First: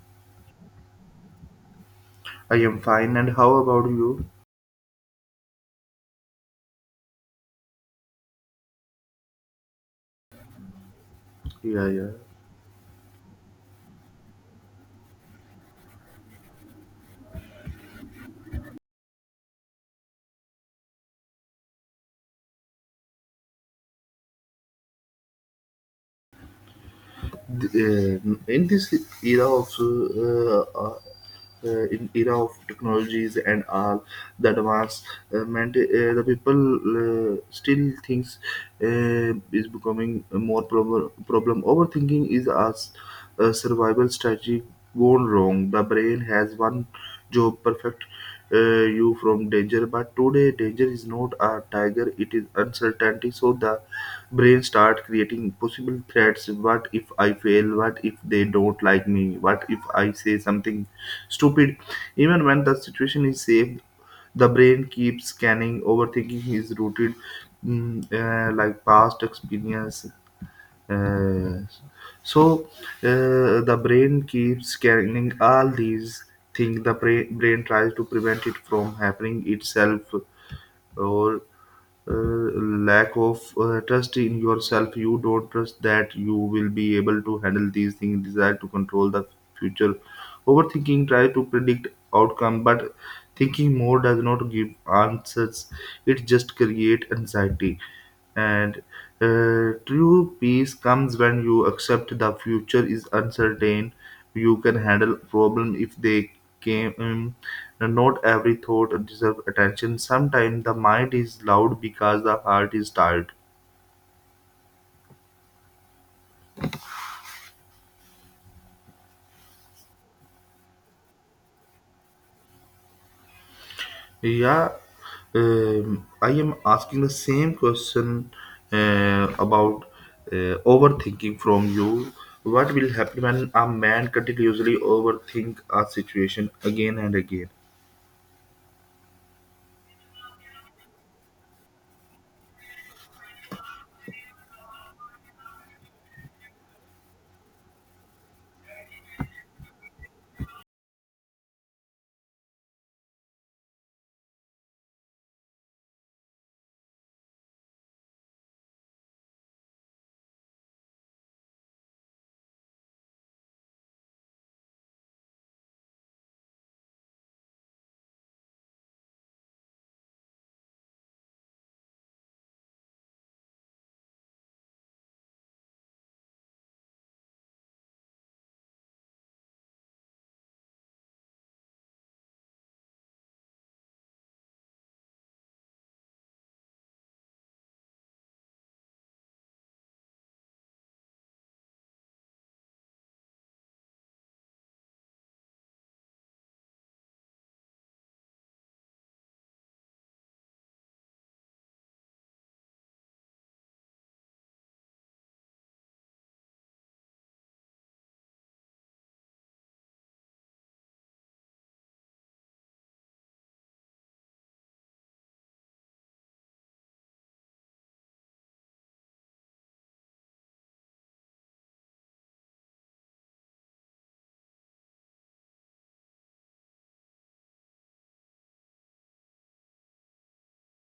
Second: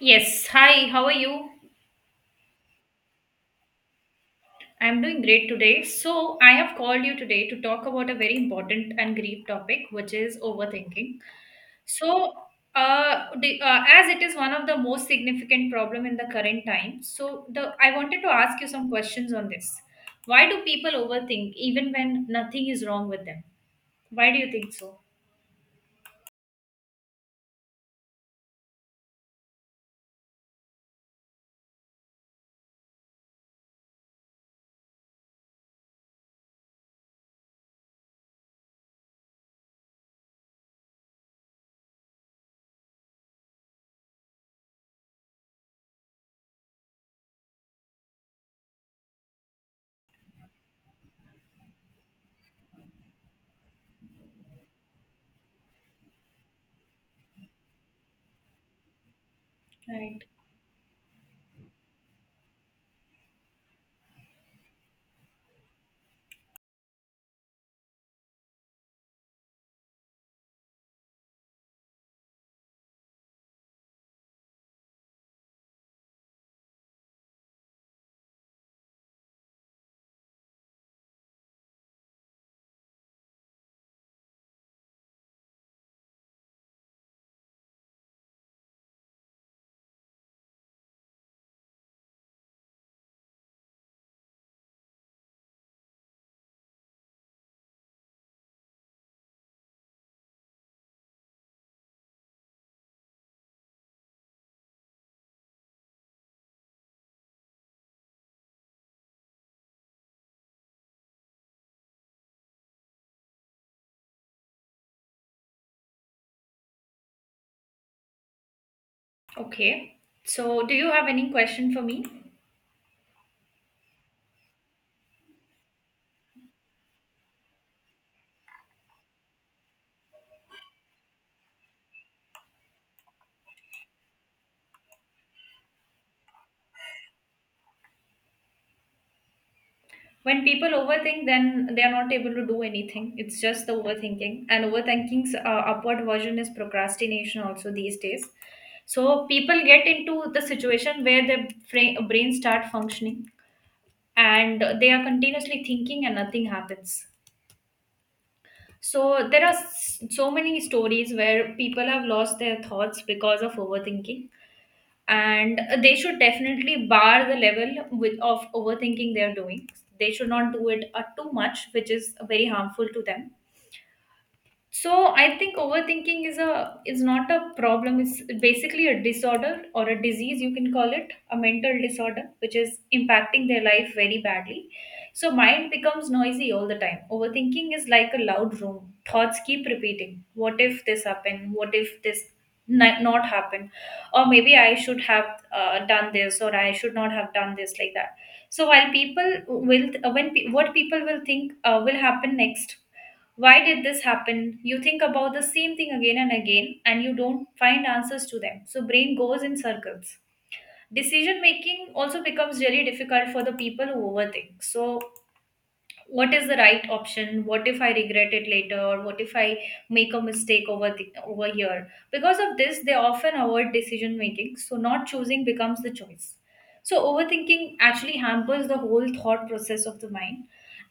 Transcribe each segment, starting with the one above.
Yes, hi, how are you? I am fine, and how about you? I'm doing great today. So, I have called you today to talk about a very important and grief topic, which is overthinking. Yeah, yeah. So, as it is one of the most significant problem in the current time, so the I wanted to ask you some questions on this. Why do people overthink even when nothing is wrong with them? Why do you think so? Th- uh, in this era of uh, uh, in era of technologies and all the advancement, the people still thinks is becoming more problem. Problem overthinking is us. Survival strategy gone wrong. The brain has one job perfect uh, you from danger, but today danger is not a tiger, it is uncertainty. So the brain start creating possible threats. What if I fail? What if they don't like me? What if I Right. say something stupid? Even when the situation is safe, the brain keeps scanning. Overthinking is rooted like past experience. uh, so the brain keeps scanning all these things. The brain tries to prevent it from happening itself, or lack of trust in yourself. You don't trust that you will be able to handle these things. Desire to control the future. Overthinking tries to predict outcome, but thinking more does not give answers. It just create anxiety, and true peace comes when you accept the future is uncertain. You can handle problem if they came. Not every thought deserves attention. Sometimes the mind is loud because the heart is tired. Okay. So, do you have any question for me? Yeah, I am asking the same question about overthinking from you. What will happen when a man continuously overthink a situation again and again? When people overthink, then they are not able to do anything. It's just the overthinking, and overthinking's upward version is procrastination also these days. So people get into the situation where brain start functioning and they are continuously thinking and nothing happens. So there are so many stories where people have lost their thoughts because of overthinking, and they should definitely bar the level with of overthinking they are doing. They should not do it too much, which is very harmful to them. So I think overthinking is a is not a problem. It's basically a disorder or a disease, you can call it, a mental disorder, which is impacting their life very badly. So mind becomes noisy all the time. Overthinking is like a loud room. Thoughts keep repeating. What if this happened? What if not happen? Or maybe I should have done this, or I should not have done this, like that. So while people will, when pe- what people will think will happen next, why did this happen? You think about the same thing again and again and you don't find answers to them. So brain goes in circles. Decision making also becomes really difficult for the people who overthink. So what is the right option, what if I regret it later, or what if I make a mistake over here? Because of this they often avoid decision making, so not choosing becomes the choice. So overthinking actually hampers the whole thought process of the mind,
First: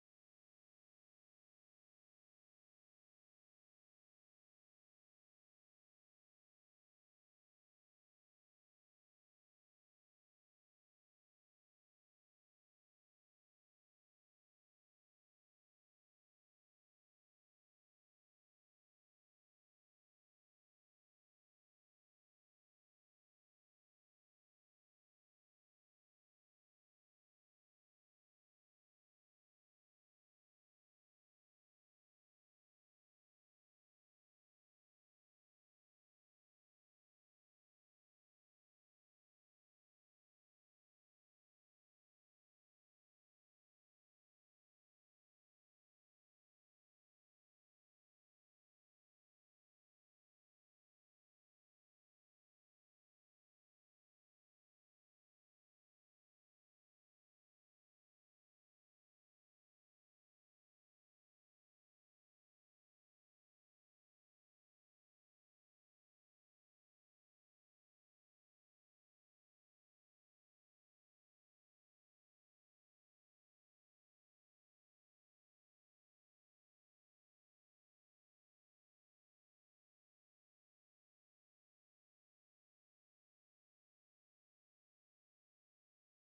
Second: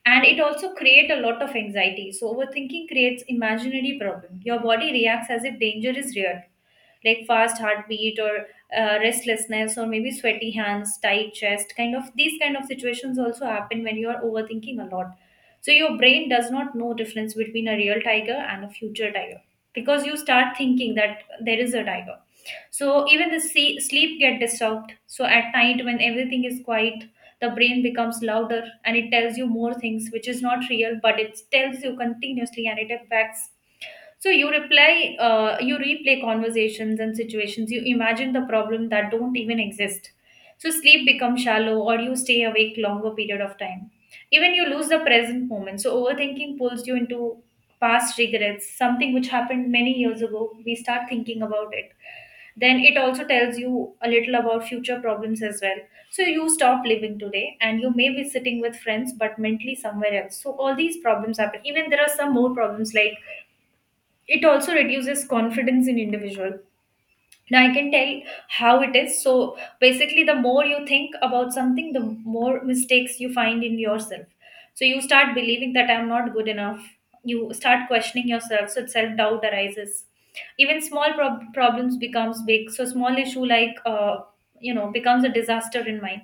and it also create a lot of anxiety. So overthinking creates imaginary problem. Your body reacts as if danger is real, like fast heartbeat or restlessness, or maybe sweaty hands, tight chest, kind of these kind of situations also happen when you are overthinking a lot. So your brain does not know difference between a real tiger and a future tiger, because you start thinking that there is a tiger. So even the sleep get disturbed. So at night when everything is quiet, the brain becomes louder and it tells you more things which is not real, but it tells you continuously and it affects. So you replay conversations and situations. You imagine the problem that don't even exist. So sleep becomes shallow, or you stay awake longer period of time. Even you lose the present moment. So overthinking pulls you into past regrets, something which happened many years ago. We start thinking about it. Then it also tells you a little about future problems as well. So you stop living today, and you may be sitting with friends, but mentally somewhere else. So all these problems happen. Even there are some more problems like it also reduces confidence in individual. Now I can tell how it is. So basically, the more you think about something, the more mistakes you find in yourself. So you start believing that I'm not good enough. You start questioning yourself, so self doubt arises. Even problems becomes big. So small issue like, becomes a disaster in mind.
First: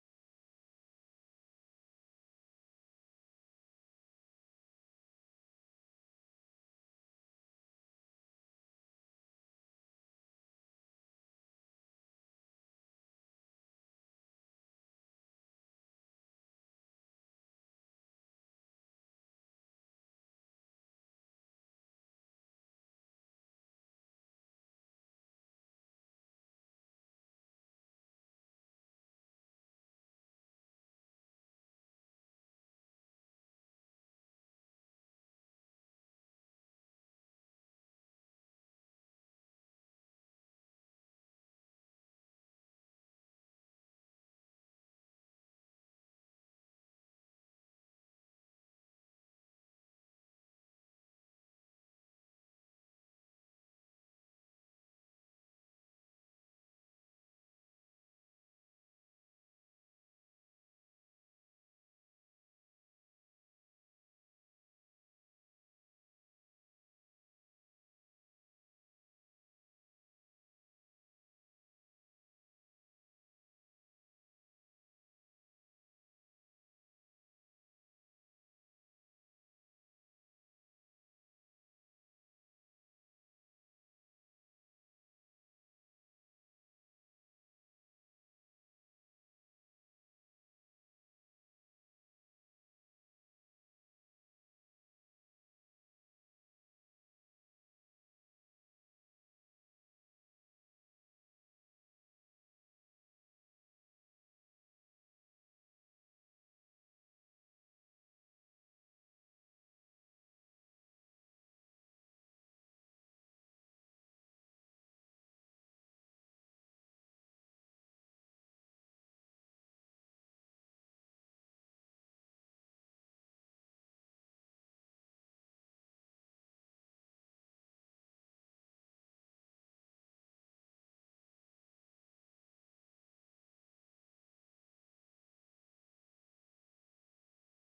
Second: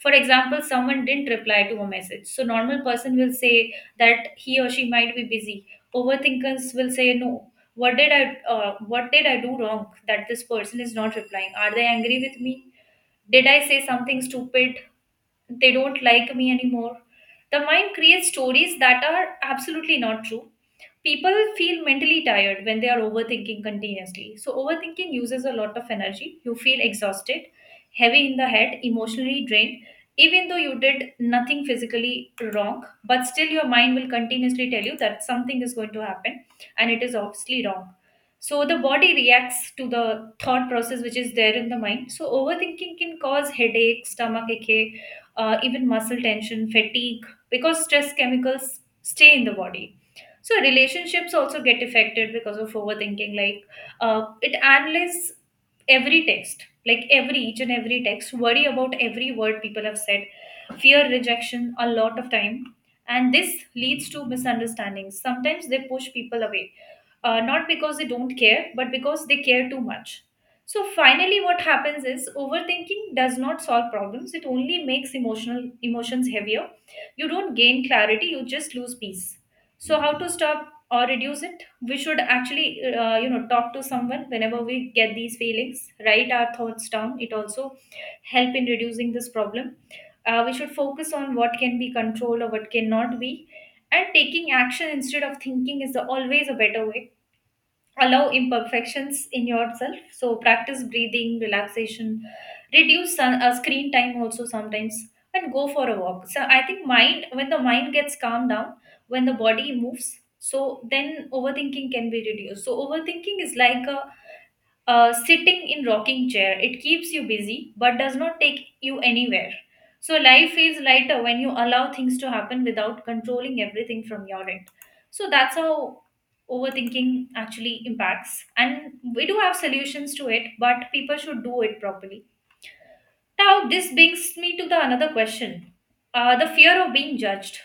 For example, someone didn't reply to a message, so normal person will say that he or she might be busy. Overthinkers will say no, what did i what did I do wrong that this person is not replying? Are they angry with me? Did I say something stupid? They don't like me anymore. The mind creates stories that are absolutely not true. People feel mentally tired when they are overthinking continuously. So, overthinking uses a lot of energy. You feel exhausted, heavy in the head, emotionally drained, even though you did nothing physically wrong, but still your mind will continuously tell you that something is going to happen, and it is obviously wrong. So, the body reacts to the thought process which is there in the mind. So, overthinking can cause headache, stomach ache, even muscle tension, fatigue, because stress chemicals stay in the body. So relationships also get affected because of overthinking. Like, it analyzes every each and every text, worry about every word people have said, fear rejection a lot of time, and this leads to misunderstandings. Sometimes they push people away, not because they don't care, but because they care too much. So finally what happens is overthinking does not solve problems, it only makes emotional emotions heavier. You don't gain clarity, you just lose peace. So how to stop or reduce it: we should actually, you know, talk to someone whenever we get these feelings, write our thoughts down, it also help in reducing this problem. We should focus on what can be controlled or what cannot be, and taking action instead of thinking is always a better way. Allow imperfections in yourself, so practice breathing relaxation, reduce screen time also sometimes, and go for a walk. So I think mind when the mind gets calmed down, when the body moves, so then overthinking can be reduced. So overthinking is like a, sitting in rocking chair, it keeps you busy but does not take you anywhere. So life feels lighter when you allow things to happen without controlling everything from your end. So that's how overthinking actually impacts. And we do have solutions to it, but people should do it properly. Now this brings me to the another question. The fear of being judged.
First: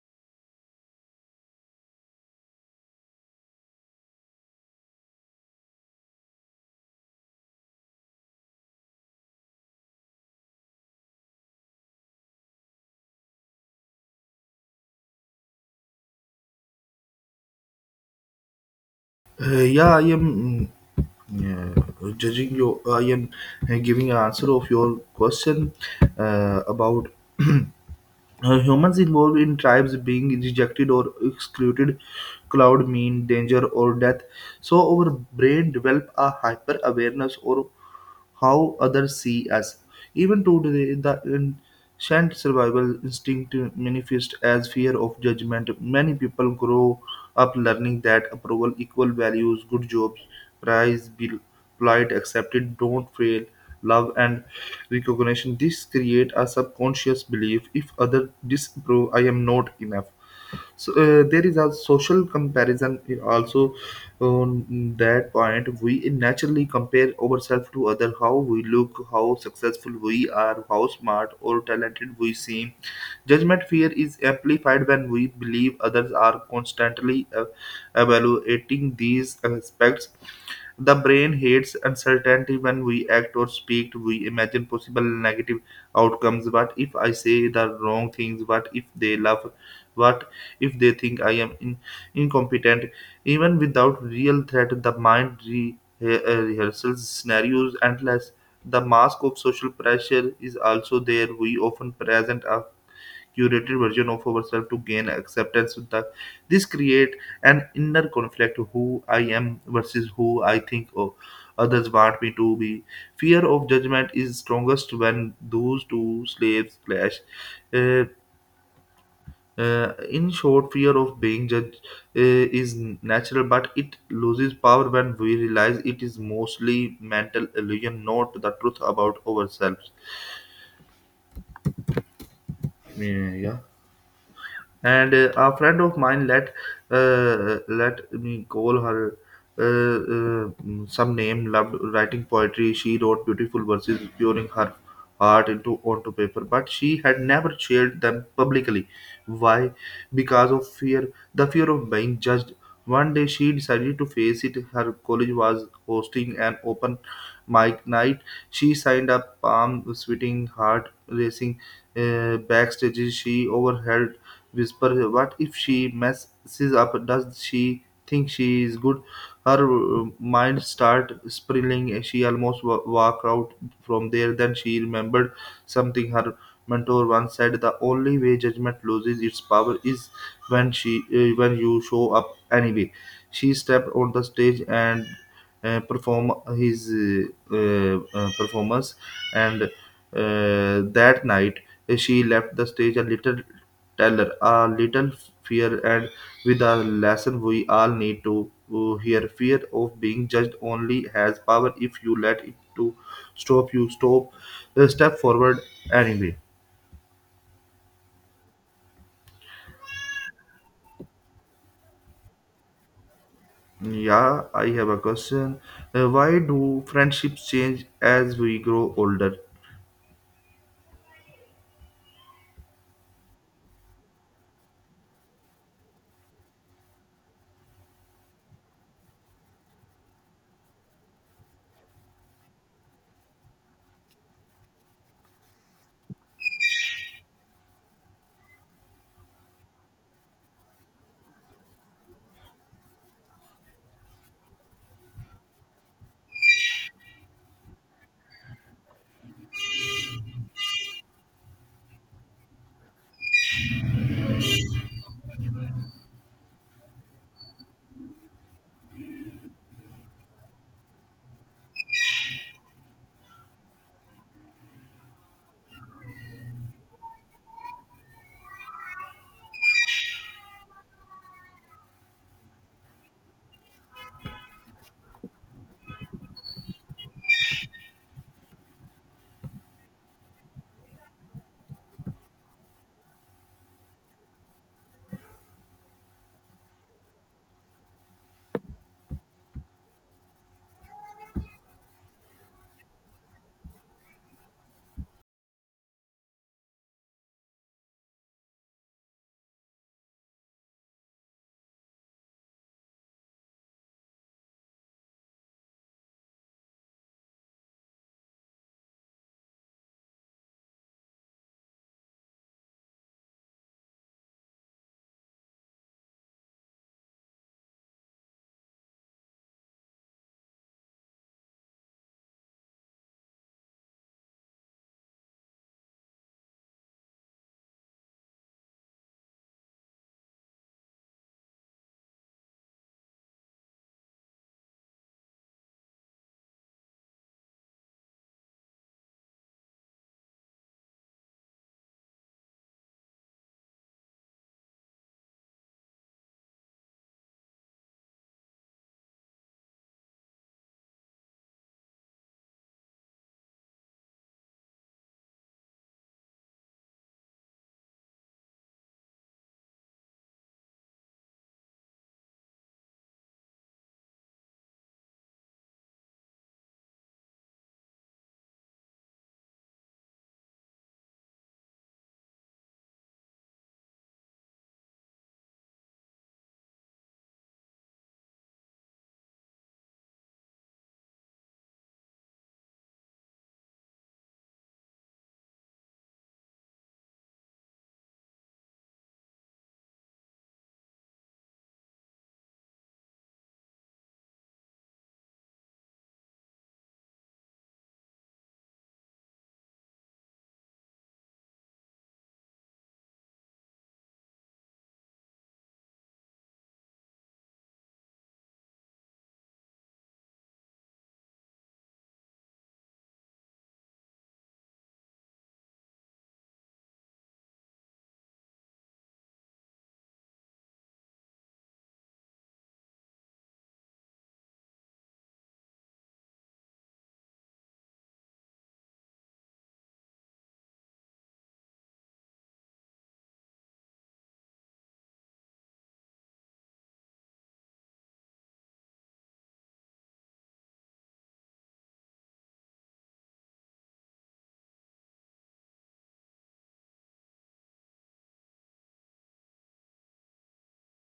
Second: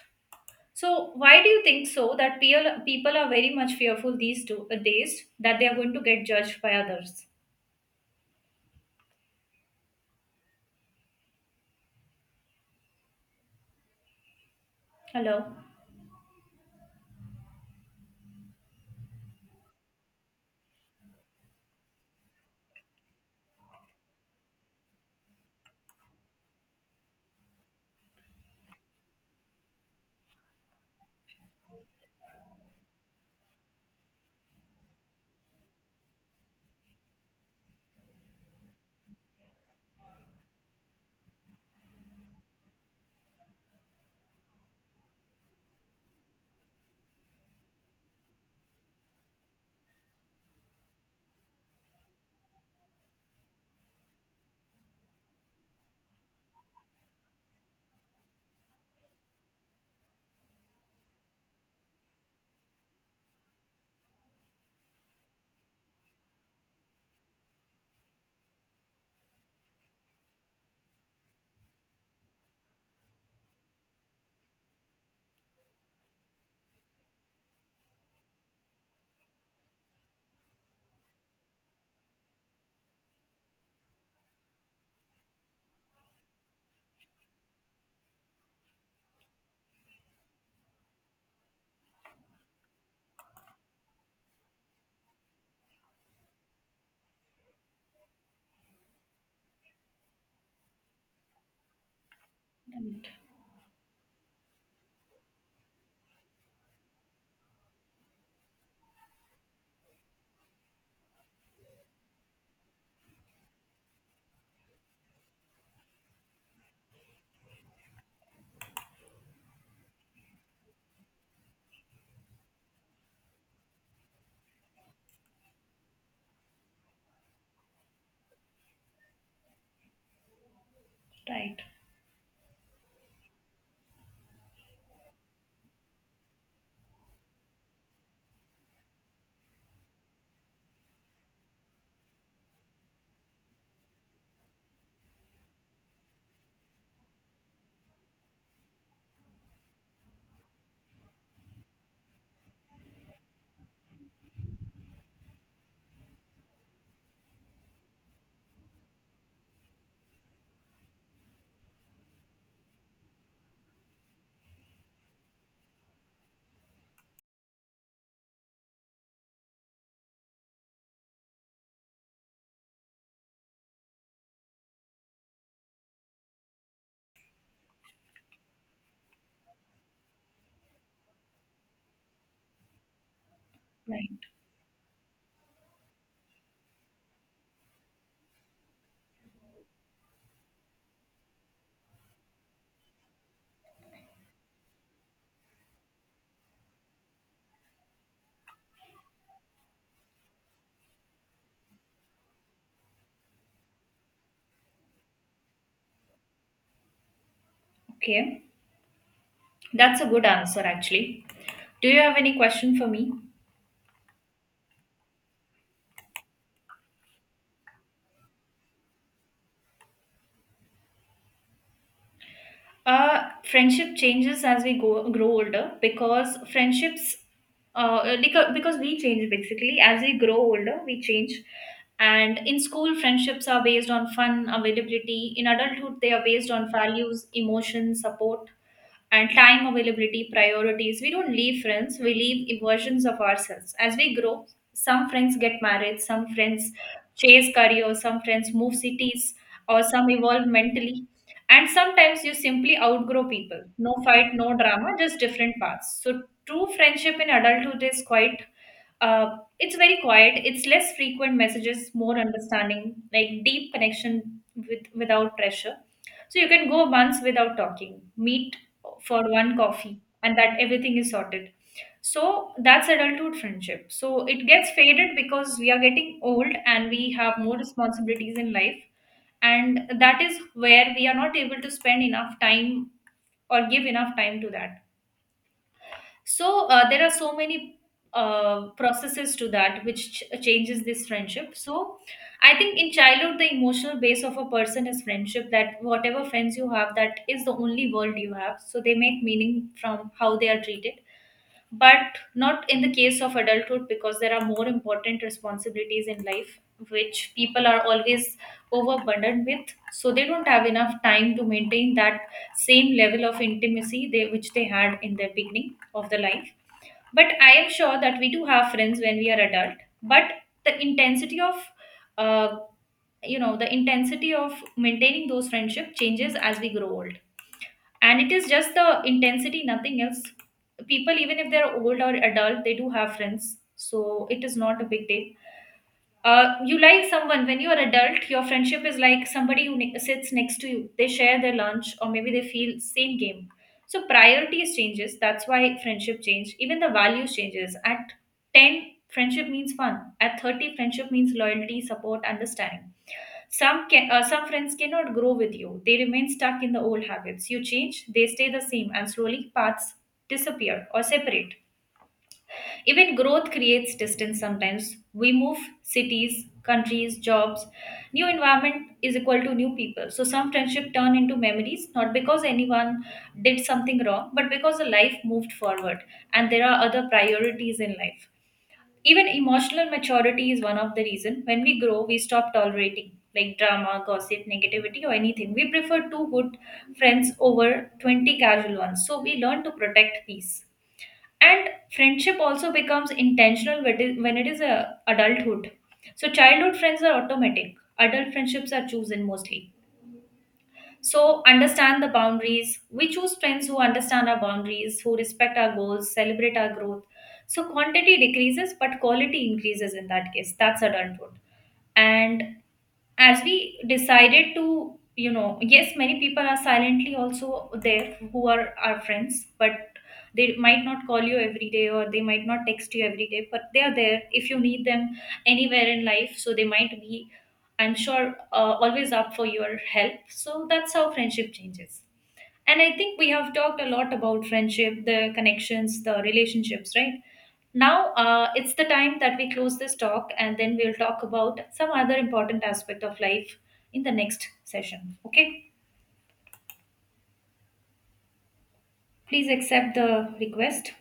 So why do you think so that people are very much fearful these two days that they are going to get judged by others? Hello. Yeah, I am yeah, judging your. I am giving an answer of your question about humans involved in tribes being rejected or excluded cloud mean danger or death. So our brain develop a hyper awareness or how others see us. Even today the ancient survival instinct manifests as fear of judgment. Many people grow up learning that approval equal values: good jobs, praise, polite, accepted, don't fail, love, and recognition. This create a subconscious belief: if other disapprove, I am not enough. So there is a social comparison also on that point. We naturally compare ourselves to other: how we look, how successful we are, how smart or talented we seem. Judgment fear is amplified when we believe others are constantly evaluating these aspects. The brain hates uncertainty when we act or speak. We imagine possible negative outcomes. What if I say the wrong things? What if they laugh? What if they think I am incompetent? Even without real threat, the mind rehearsals scenarios endless. The mask of social pressure is also there. We often present a curated version of ourselves to gain acceptance. With the This create an inner conflict: who I am versus who I think, oh, others want me to be. Fear of judgment is strongest when those two slaves clash. Uh, uh, in short, fear of being judged is natural, but it loses power when we realize it is mostly mental illusion, not the truth about ourselves. Right, Yeah, yeah. And a friend of mine, let me call her some name, loved writing poetry. She wrote beautiful verses, pouring her heart into onto paper, but she had never shared them publicly. Why? Because of fear. The fear of being judged. One day she decided to face it. Her college was hosting an open mic night. She signed up, palm sweating, heart racing. Backstage she overheard whisper, "What if she messes up? Does she think she is good?" Her mind start spiraling. And she almost walked out from there. Then she remembered something her mentor once said: "The only way judgment loses its power is when you show up anyway." She stepped on the right. stage and perform his performance, and that night she left the stage a little teller, a little fear, and with a lesson we all need to hear. Fear of being judged only has power if you let it to stop you. Stop, step forward anyway. Okay. That's a good answer, actually. Do you have any question for me? Yeah, I have a question. Why do friendships change as we grow older? Friendship changes as grow older because because we change basically. As we grow older, we change. And in school, friendships are based on fun, availability. In adulthood, they are based on values, emotions, support, and time availability, priorities. We don't leave friends, we leave versions of ourselves. As we grow, some friends get married, some friends chase career, some friends move cities, or some evolve mentally, and sometimes you simply outgrow people. No fight, no drama, just different paths. So true friendship in adulthood is quite, it's very quiet. It's less frequent messages, more understanding, like deep connection with without pressure. So you can go months without talking, meet for one coffee, and that everything is sorted. So that's adulthood friendship. So it gets faded because we are getting old and we have more responsibilities in life, and that is where we are not able to spend enough time or give enough time to that. So there are so many processes to that which changes this friendship. So I think in childhood the emotional base of a person is friendship, that whatever friends you have, that is the only world you have, so they make meaning from how they are treated. But not in the case of adulthood, because there are more important responsibilities in life which people are always overburdened with, so they don't have enough time to maintain that same level of intimacy they which they had in the beginning of the life. But I am sure that we do have friends when we are adult, but the intensity of, uh, you know, the intensity of maintaining those friendship changes as we grow older, and it is just the intensity, nothing else. People, even if they're old or adult, they do have friends, so it is not a big deal. You like someone when you're adult, your friendship is like somebody who sits next to you, they share their lunch, or maybe they feel same game. So priorities changes, that's why friendship change. Even the values changes: at 10 friendship means fun, at 30 friendship means loyalty, support, understanding. Some friends cannot grow with you. They remain stuck in the old habits. You change, they stay the same, and slowly paths disappear or separate. Even growth creates distance sometimes. We move cities, countries, jobs. New environment is equal to new people. So some friendship turn into memories, not because anyone did something wrong, but because the life moved forward and there are other priorities in life. Even emotional maturity is one of the reason. When we grow, we stop tolerating like drama, gossip, negativity or anything. We prefer two good friends over 20 casual ones. So we learn to protect peace. And friendship also becomes intentional when it is a adulthood. So childhood friends are automatic. Adult friendships are chosen mostly. So, understand the boundaries. We choose friends who understand our boundaries, who respect our goals, celebrate our growth. So, quantity decreases, but quality increases in that case. That's a done truth. And as we decided to, you know, yes, many people are silently also there who are our friends, but they might not call you every day or they might not text you every day, but they are there if you need them anywhere in life. So they might be, I'm sure, always up for your help. So that's how friendship changes. And I think we have talked a lot about friendship, the connections, the relationships, right? Now, it's the time that we close this talk, and then we'll talk about some other important aspect of life in the next session. Okay? Please accept the request.